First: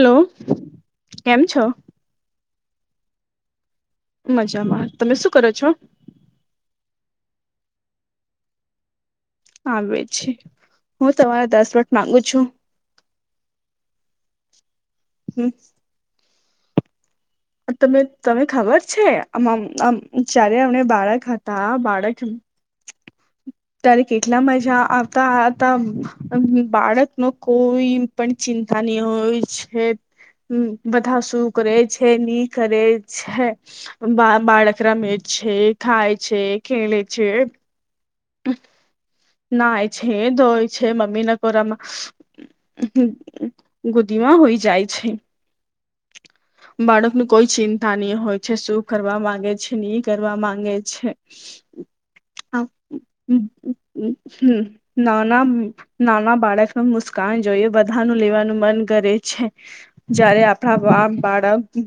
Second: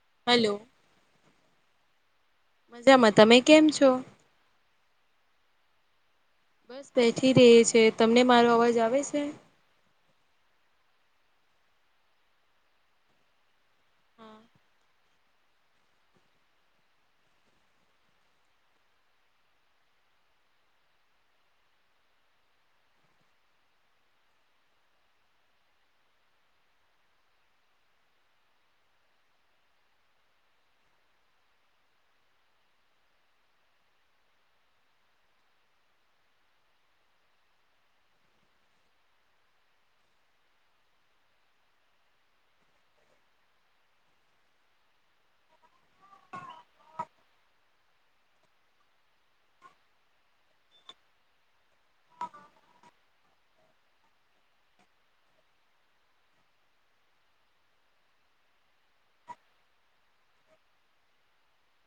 Hello કેમ છો? મજામાં તમે કેમ છો? મજામાં તમે શું કરો છો? બસ બેઠી ર છે તમને મારો અવાજ આવે છે? આવે છે હું તમારે દસ મટ માંગુ છું. હા. હમ્મ. તમે તમે ખબર છે આ જારે અમને બાળક હતા બાળક. ત્યારે કેટલા મજા આવતાતા બાળક ન કોઈ પણ ચિંતાની હોય છે. હમ બધા શું કરે છે? નીકરે છે. બા બાળક રમ છે ખાય છે ખેલે છે. [inaudible] નાય છે, ધોય હોય છે મમ્મી ના કોરામાં ગુદીમા હુંય જાય છે. બાળક ન કોઈ ચિંતા નહ હોય છે શું કરવા માંગે છે ની કરવા માંગે છે? હમ્મ. નાના નાના બાળકને મુસ્કાન જોઈએ બધાનું લેવાનું મન કરે છે. જયારે આપણા વા બાળક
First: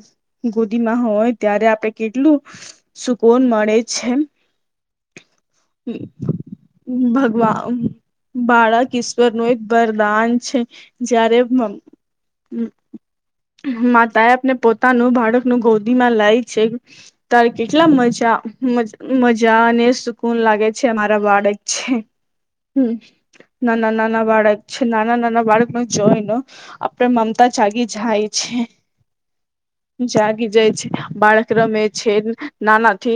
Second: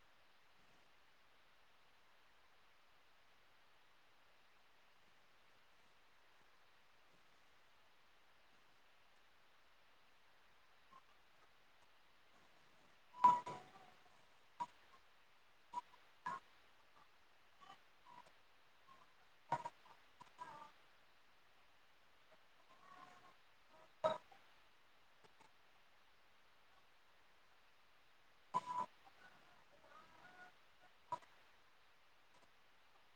ગુદીમાં હોય ત્યારે આપડણે કેટલું. સુકોન મળે છે. ભગવા બાળા ઈશ્વર નું એક વરદાન છે જ્યારે માતાએ આપને પોતાનું બાળકનું ગોદીમાં લાય છે. તારે કેટલા મજા મજા અને સુકૂન લાગે છે અમારા બાળક હમ નાના નાના બાળક નાના નાના બાળક ન જોઈને આપડે મમતા જાગી જાય છે. જાગી જાય છે બાળક્રમે છે, નાનાથી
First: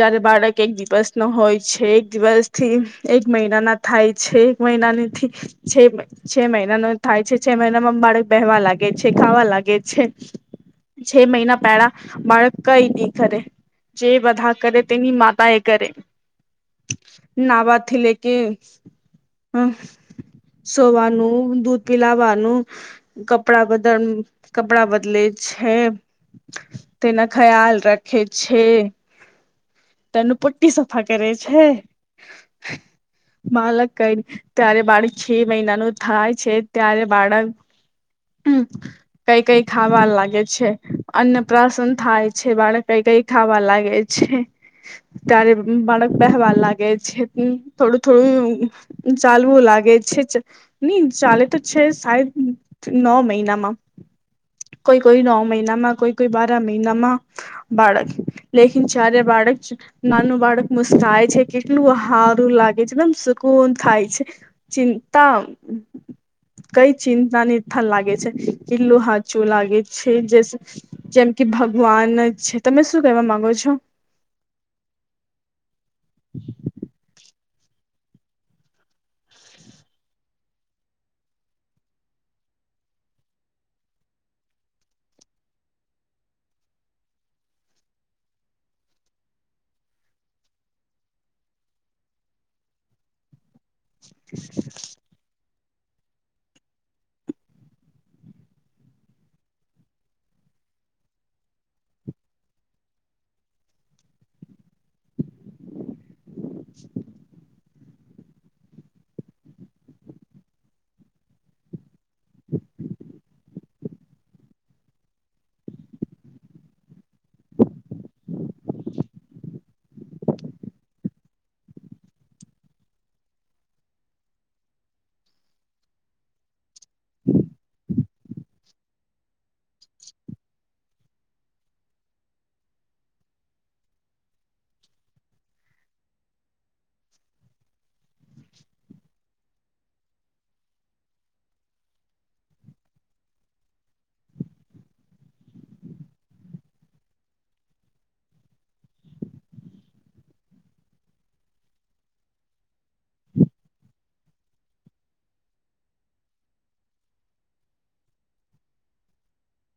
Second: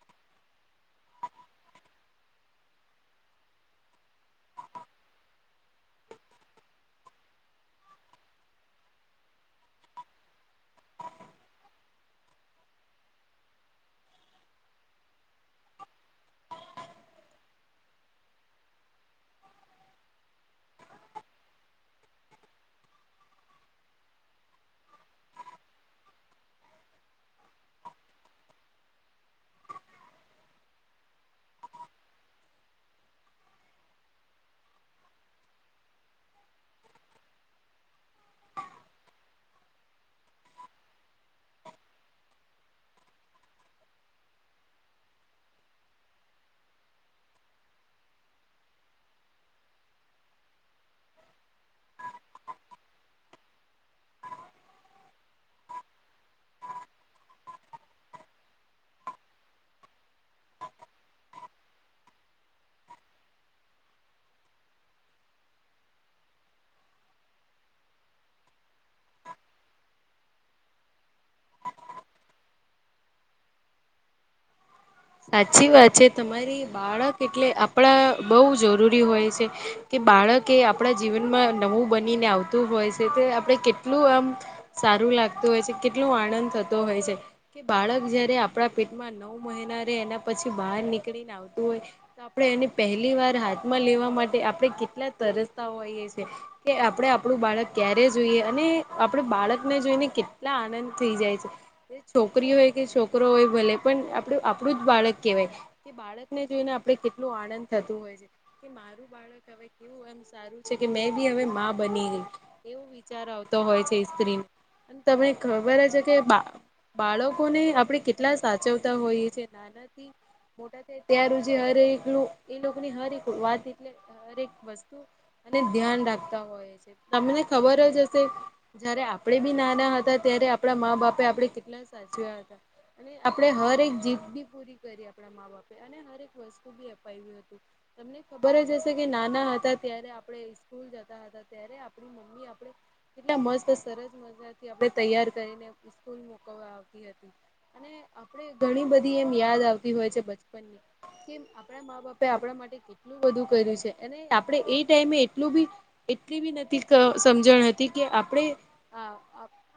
જયારે બાળક એક દિવસ નો હોય છે, એક દિવસ થી એક મહિના ના થાય છે એક મહિનાનીથી છે છે મહિના ન થાય છે છે મહિનામાં બાળક બેહેવા લાગે છે ખાવા લાગે છે છે મહિના પહેલા બાળક કઈ નહીં કરે જે બધા કરે તેની મા એક કર નાવા લ કે હમ સોવાનું દૂધ પિલાવાનું કપડા બદા કપડા બદલે છે તેના ખ્યાલ રાખે છે તેનું પટ્ટી સફા કરે છે માલક કઈ ત્યારે બાળક છે મહિનાનું થાય છે ત્યારે બાળક કઈ કઈ ખાવા લાગે છે અન્ન પ્રસન થાય છે બાળક કઈ કઈ ખાવા લાગે છે ત્યારે બાળક પહેવાર લાગે છે થોડું થોડું ચાલવું લાગે છે જ નઈ ચાલે તો છે સાહેદ નવ મહિનામાં કોઈ કોઈ નવ મહિનામાં કોઈ કોઈ બારા મહિનામાં બાળક લેકિન ચારે બાળક નાનું બાળક મુસ્કાય છે કે કેટલું સારું લાગે છે એકદમ સુકૂન થાય છે ચિંતા કઈ ચિંતા નિર્થાન લાગે છે કિલ્લું હાચું લાગે છે જે જેમ કે ભગવાન છે તમે શું કેવા માંગો છો સાચી વાત છે તમારી બાળક એટલે આપણા બહુ જરૂરી હોય છે કે બાળક એ આપણા જીવનમાં નવું બનીને આવતું હોય છે તે આપણે કેટલું આમ સારું લાગતું હોય છે કેટલું આનંદ થતો હોય છે કે બાળક જયારે આપણા પેટમાં નવ મહિના એના પછી બહાર નીકળીને આવતું હોય તો આપે એની પહેલી વાર હાથ માં લેવા માટે આપણે કેટલા તરસ્તાઓ આવીઈએ છીએ કે આપણે આપણું બાળક ક્યારે જોઈએ અને આપડ બાળકને જોઈને કેટલા આનંદ થઈ જાય છે છોકરી હોય કે છોકરો હોય ભલે પણ આપડ આપડું જ બાળક કહેવાય કે બાળકને જોઈને આપણે કેટલું આનંદ થતું હોય છે કે મારું બાળક હવે કેવું એમ સારું છે કે મેં બી હવે માં બની ગ એવું વિચાર આવતો હોય છે સ્ત્રી તમને ખબર હ છે કે બા બાળકોને આપણે કેટલા સાચવતા હોઈએ છેએ નાનાથી મોટા થાય ત્યારું જે હરેકું એ લોકોની હરેક વાત એટલે હરેક વસ્તુ અને ધ્યાન રાખતા હોય છે તમને ખબર જ હશે જયારે આપણેે બી નાના હતા ત્યારે આપણા મા બાપે આપણે કેટલા સાચ્યા હતા અને આપડે હર એક જીત બી પૂરી કરી આપણા મા બાપે અને હરક વસ્તુ તમને ખબર જ હશે કે નાના હતા ત્યારે આપણે સ્કૂલ જતા હતા ત આપણી મમ્મી આપણે કેટલા મસ્ત સરસ મજાથી આપે તૈયાર કરીને સ્કૂલ મોકવા આપણે ઘણી બધી એમ યાદ આવતી હોય છે બચપનની કે આપણા મા બાપે આપણા માટે કેટલું બધું કર્યું છે અને આપણે એ ટાઈમે એટલું બી એટલી બી નથી સમજણ હતી કે આપણે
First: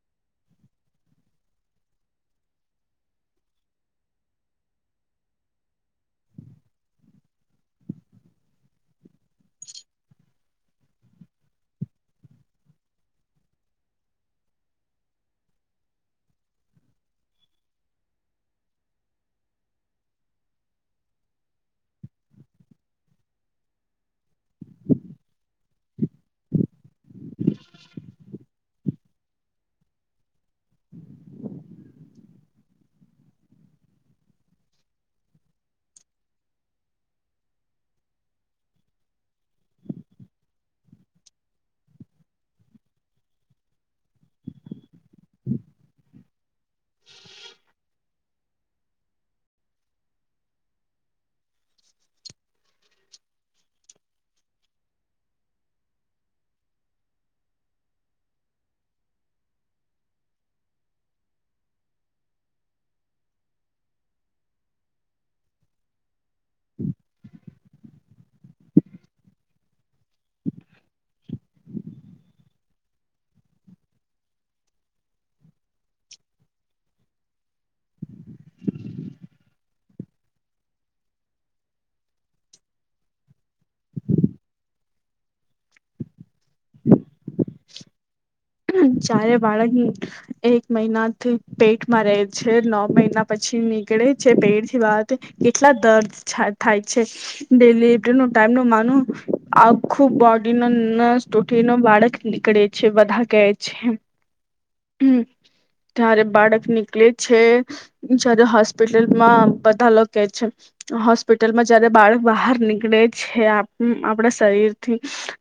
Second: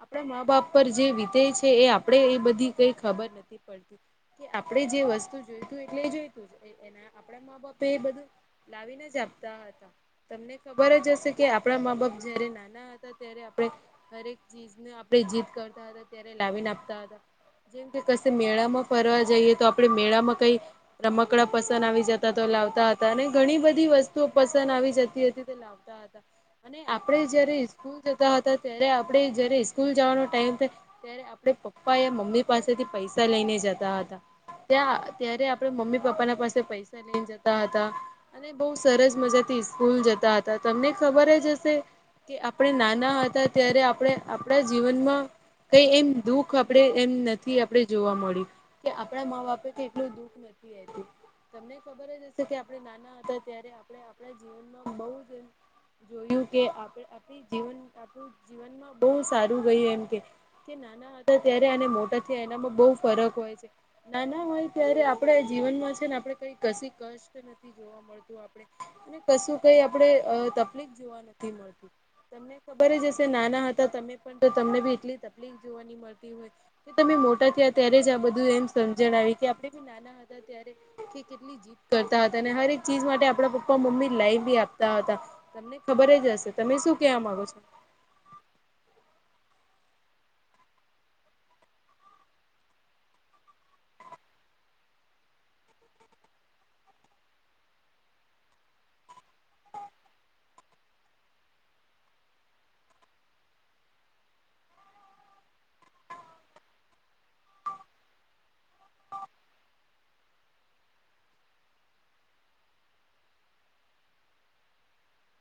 આપણા મા બાપ પર જે વિતેે છે એ આપણેે એ બધી કઈ ખબર નથી પડતી કે આપણેે જે વસ્તુ જોઈતું એટલે જોયતું એના આપણા મા બાપે એ બધું લાવીને જ આપતા હતા. તમને ખબર જ હશે કે આપણા મા બાપ જયારે નાના હતા. ત્યારે આપણે હરેક ચીજને આપણે જીદ કરતા હતા ત્યારે લાવીને આપતા હતા. જેમ કે કશે મેળામાં ફરવા જઈએ તો આપડે મેળામાં કઈ રમકડા પસંદ આવી જતા તો લાવતા હતા. અને ઘણી બધી વસ્તુઓ પસંદ આવી જતી હતી તે લાવ તા હતા. અને આપણે જયારે સ્કૂલ જતા હતા ત્યારે આપડે જયારે સ્કૂલ જવાનો ટાઈમ થાય. ત્યારે આપણે પપ્પા યા મમ્મી પાસેથી પૈસા લઈને જત તા હતા. ત્યાં ત્યારે આપડે મમ્મી પપ્પા ના પાસે પૈસા લઈ ને જતા હતા. અને બહુ સરસ મજા થી સ્કૂલ જતા હતા તમને ખબર જ હશે. કે આપણે નાના હતા ત્યારે આપણે આપણા જીવનમાં કઈ એમ દુઃખ આપણેે એમ નથી આપણે જોવા મળી. કે આપણા મા બાપે તો એટલું દુઃખ નથી હતું. તમને ખબર જ હશે કે આપણે નાના હતા ત્યારે આપણે આપ [inaudible] જીવનમાં બહુ સારું ગયું એમ કે કે કે નાના હતા ત્યારે અને મોટા થયા એનામાં બહુ ફરક હોય છે. નાના હોય ત્યારે આપડે જીવનમાં છે ને આપડે કઈ [unintelligible] મળતું આપણે અને કશું કઈ આપણે અ તકલીફ જોવા નથી મળતું. તમને ખબર જ હશે નાના હતા તમે પણ તો તમને બી એટલી તકલીફ જોવા ની મળ મળતી હોય તો તમે મોટા થયા ત્યારે જ આ બધું એમ સમજણ આવી કે આપણે જે નાના હતા ત્યારે કે કેટલી જીદ કરતા હતા અને હરે એક ચીજ માટે આપણા પપ્પા મમ્મી લાઈવ બી આપતા હતા. તમને ખબર જ હશે. તમે શું કેવા માંગો છો? હમ ચારે બાળકની એક મહિનાથી પેટમાં રહે છે. નવ મહિના પછી નીકળે છે પેટથી બહાર તો કેટલા દર્દ છા થાય છે. ડેલીનો ટાઈમ નો માનું આખું બોડી નો ન [unintelligible] ન બાળક નીકળે છે બધા કેહે છે એમ. હમ ત્યારે બાળક નીકલે છે. જ્યારે હોસ્પિટલમાં બધા લો કે છે. હોસ્પિટલમાં જયારે બાળક બહાર નીકળે છે. આપ આપણા શરીરથી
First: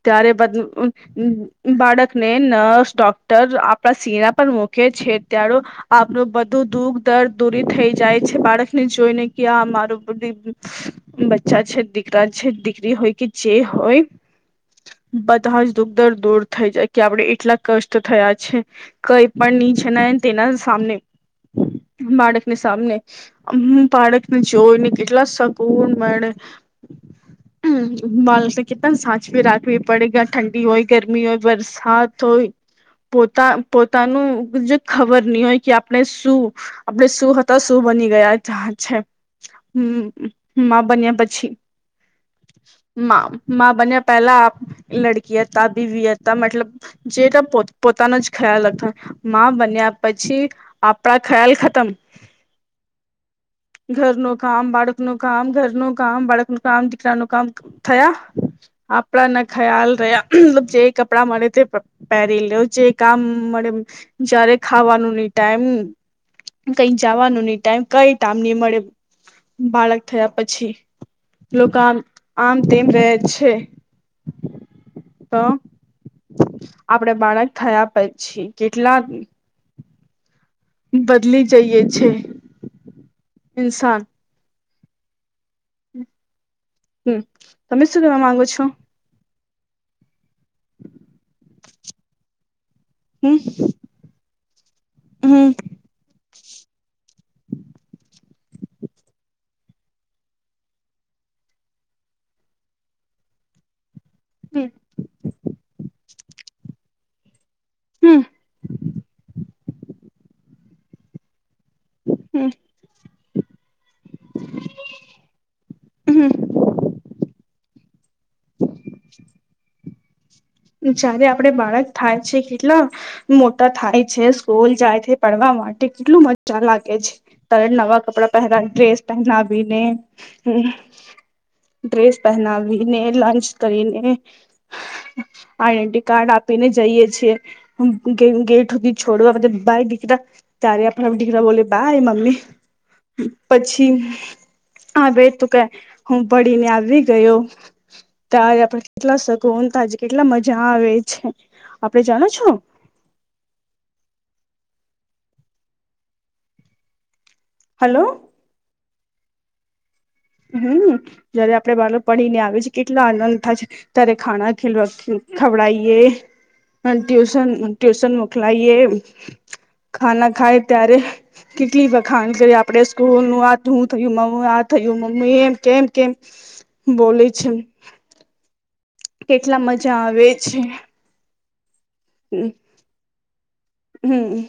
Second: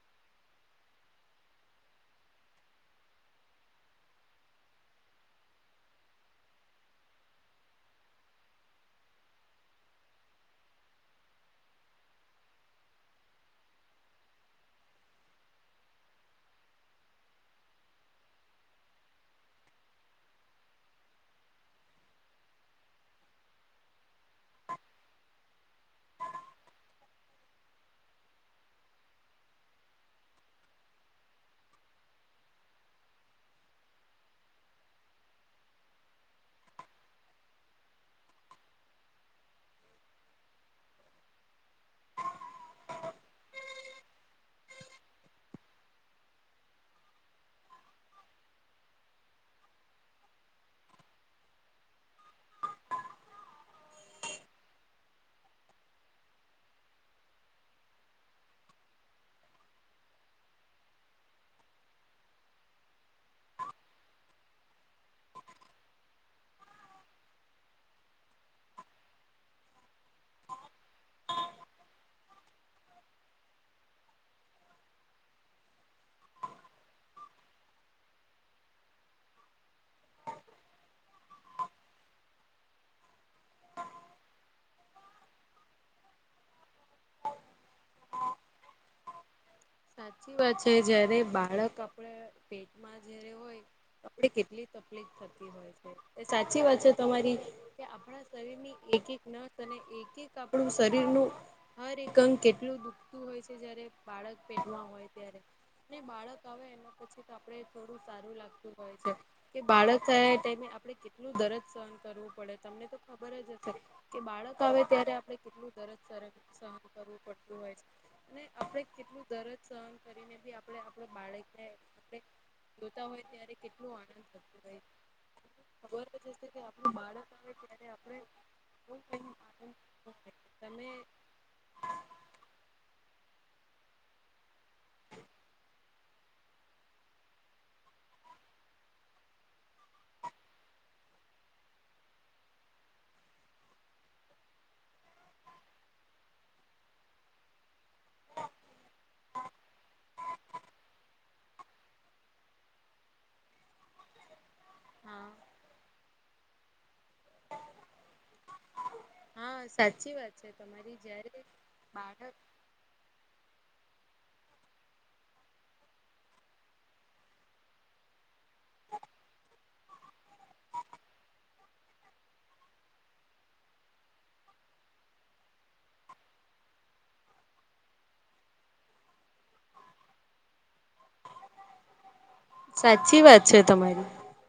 ત્યારે પછી બાળકને ન ડોક્ટર આપણા સિરા પર મૂકે છે ત્યારો આપણું બધું દુખ દર્દ દૂરી થઈ જાય છે બાળકને જોઈને ક્યા આ મારું બધ બચ્ચા છે, દીકરા છે, દીકરી હોય કે જે હોય. બધા જ દુખદર દૂર થઈ જાય કે આપડે એકલા કષ્ટ થયા છે. કઈ પણ નીચે ના એ તેના સામને બાળકને સામને આમ બાળકને જોઈને કેટલા સકૂન મળે. હમ માણ કેતા ને સાચવી રાખવી પડે ગ ઠંડી હોય, ગરમી હોય, વરસાત હોય. પોતા પોતાનું જે ખબર નહી હોય કે આપણે શું આપડે શું હતા, શું બની ગયા જા છે. હમ મા બન્યા પછી, મા મા બન્યા પહેલા આપ લડકી હતા, બીવી હતા મતલબ જેટ પો પોતાનો જ ખ્યાલ હતો. માં બન્યા પછી આપણા ખ્યાલ ખતમ. ઘરનુ કામ, બાળકનુ કામ, ઘરનુ કામ, બાળકનુ કામ, દીકરાનુ કામ. થયા, આપડાને ખ્યાલ રહ્યા. મતલબ જે કપડાં મળે તે પહેરી લો, જે કામ મળે જયારે ખાવાનું નઈ ટાઈમ કઈ જવાનું નહી ટાઈમ કઈ કામ ની મળે બાળક થયા પછી. લોકો આમ આમ તેમ રહે છે. તો આપણે બાળક થયા. પછી કેટલાક બદલી જઈએ છે ઇન્સાન હમ્મ તમે શું કેવા માંગો છો સાચી વાત છે જયારે બાળક આ પેટમાં જ્યારે હમ હોય આપણે કેટલી તકલીફ થતી હમ હોય છે. સાચી વાત છે તમારી કે આપણા શરીર ની એક એક નસ અને એક આપણું શરીર નું હર એક અંગ કેટલું દુખતું હોય છે જ્યારે હમ પેટમાં હોય ત્યારે બાળક આવે એના પછી તો આપણે થોડું હમ સારું લાગતું હોય છે કે બાળક થયા ટાઈમે આપણે કેટલું દરદ સહન કરવું હમ પડે તમને તો ખબર જ હશે કે બાળક આવે ત્યારે આપડ કેટલું દરજ હમ સહન પડતું હોય છે કેટલું દરદ સહન કરીને બી આપ જ્યારે આપડે બાળક થાય છે કેટલા જોતા હોય ત્યારે મોટા કેટલું થાય આનંદ છે થતો સ્કૂલ હોય જાય છે પડવા માટે ખબર જ કેટલું હશે મજા કે લાગે આપણું છે બાળક આવે તારે ત્યારે નવા આપણે કપડા પહેરા બહુ ડ્રેસ કઈ આનંદ પહેનાવીને થતો હોય. હમ તમે ડ્રેસ પહેનાવીને લંચ કરીને આઈડેન્ટિટી કાર્ડ આપીને જઈએ છીએ ગ ગેઠ સુધી છોડો આપ બાય ડેટા ત્યારે આપણા દીકરા બોલે બાય મમ્મી પછી હા બે ત કે હમ્મ પડીને આવી ગયો ત્યારે આપડ કેટલા શક તજ કેટલા મજા આવે છે આપડે જાણો છો હા [inaudible] હલો હા સાચી વાત છે હમ્મ તમારી જયારે આપડે બાળક પઢી ને આવી છે કેટલા આનંદ થાય છે ત્યારે ખાણા ખીલવા ખવડાયએ ટ્યુશન ટ્યુશન મોકલાયએ ખાના ખાય ત્યારે કેટલી વખાણ કરી આપડે સ્કૂલનું આ હું થયું મમ આ થયું હું એમ કેમ કેમ બોલી છ કેટલા મજા આવે છે હમ્મ સાચી વાત છે તમારી હમ્મ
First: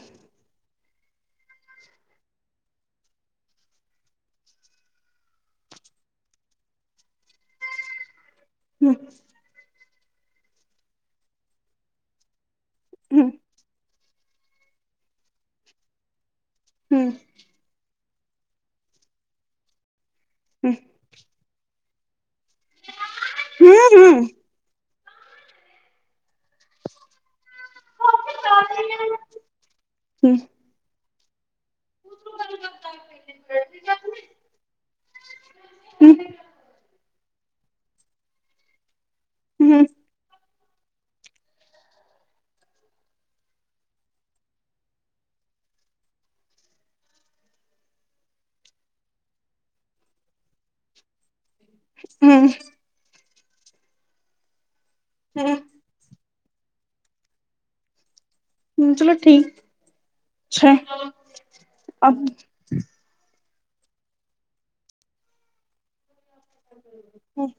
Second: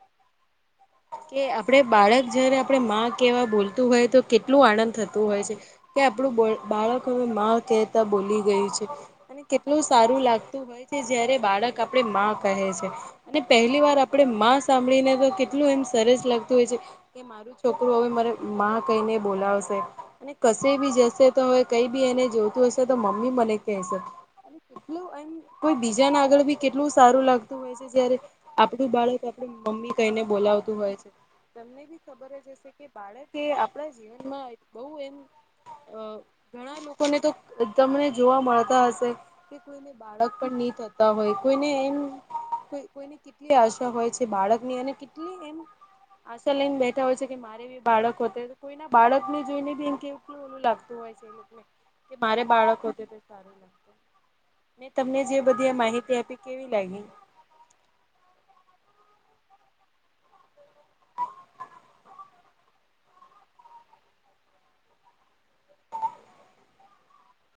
કે આપડ બાળક જયારે આપણે માં કેવા બોલતું હોય તો કેટલું આનંદ થતું હોય છે કે આપણું બાળક હવે માં કે બોલી ગય છે હમ અને કેટલું સારું લાગતું હોય છે જયારે બાળક આપે માં ક છે હમ અને પહેલી વાર આપે સાંભળીને તો કેટલું એમ સરસ લાગતું હોય છે હમ્મ કે મારું છોકરું હવે મારે માં કહીને બોલાવશે અને કશે બી જશે તો હવે કઈ બી એને જોતું હશે તો મમ્મી મને કશે હમ એટલું એમ કોઈ બીજાને આગળ બી કેટલું સારું લાગતું હોય છે જયારે આપડું બાળક આપડું મમ્મી કહીને બોલાવતું હોય છે તમને બી ખબર કે બાળકે આપણા જીવનમાં બહ એમ ઘણા લોકોને તો તમને જોવા મળતા હશે કે હમ કોઈને બાળક પણ નહી થત હોય કોઈને એમ કોઈને કેટલી આશા હોય છે બાળકની અને કેટલી એમ આશા લઈને બેઠા હોય છે કે મારે બી બાળકો હો કોઈ ના બાળક ને જોઈને બી એમ કેવલું ઓલું લાગતું હોય [inaudible] તે મારે હમ બાળક તે સારું લાગ મે તમને જે બધી માહિતી આપી કેવી લાયગી હમ્મ ચલો ઠીક છે હમ્મ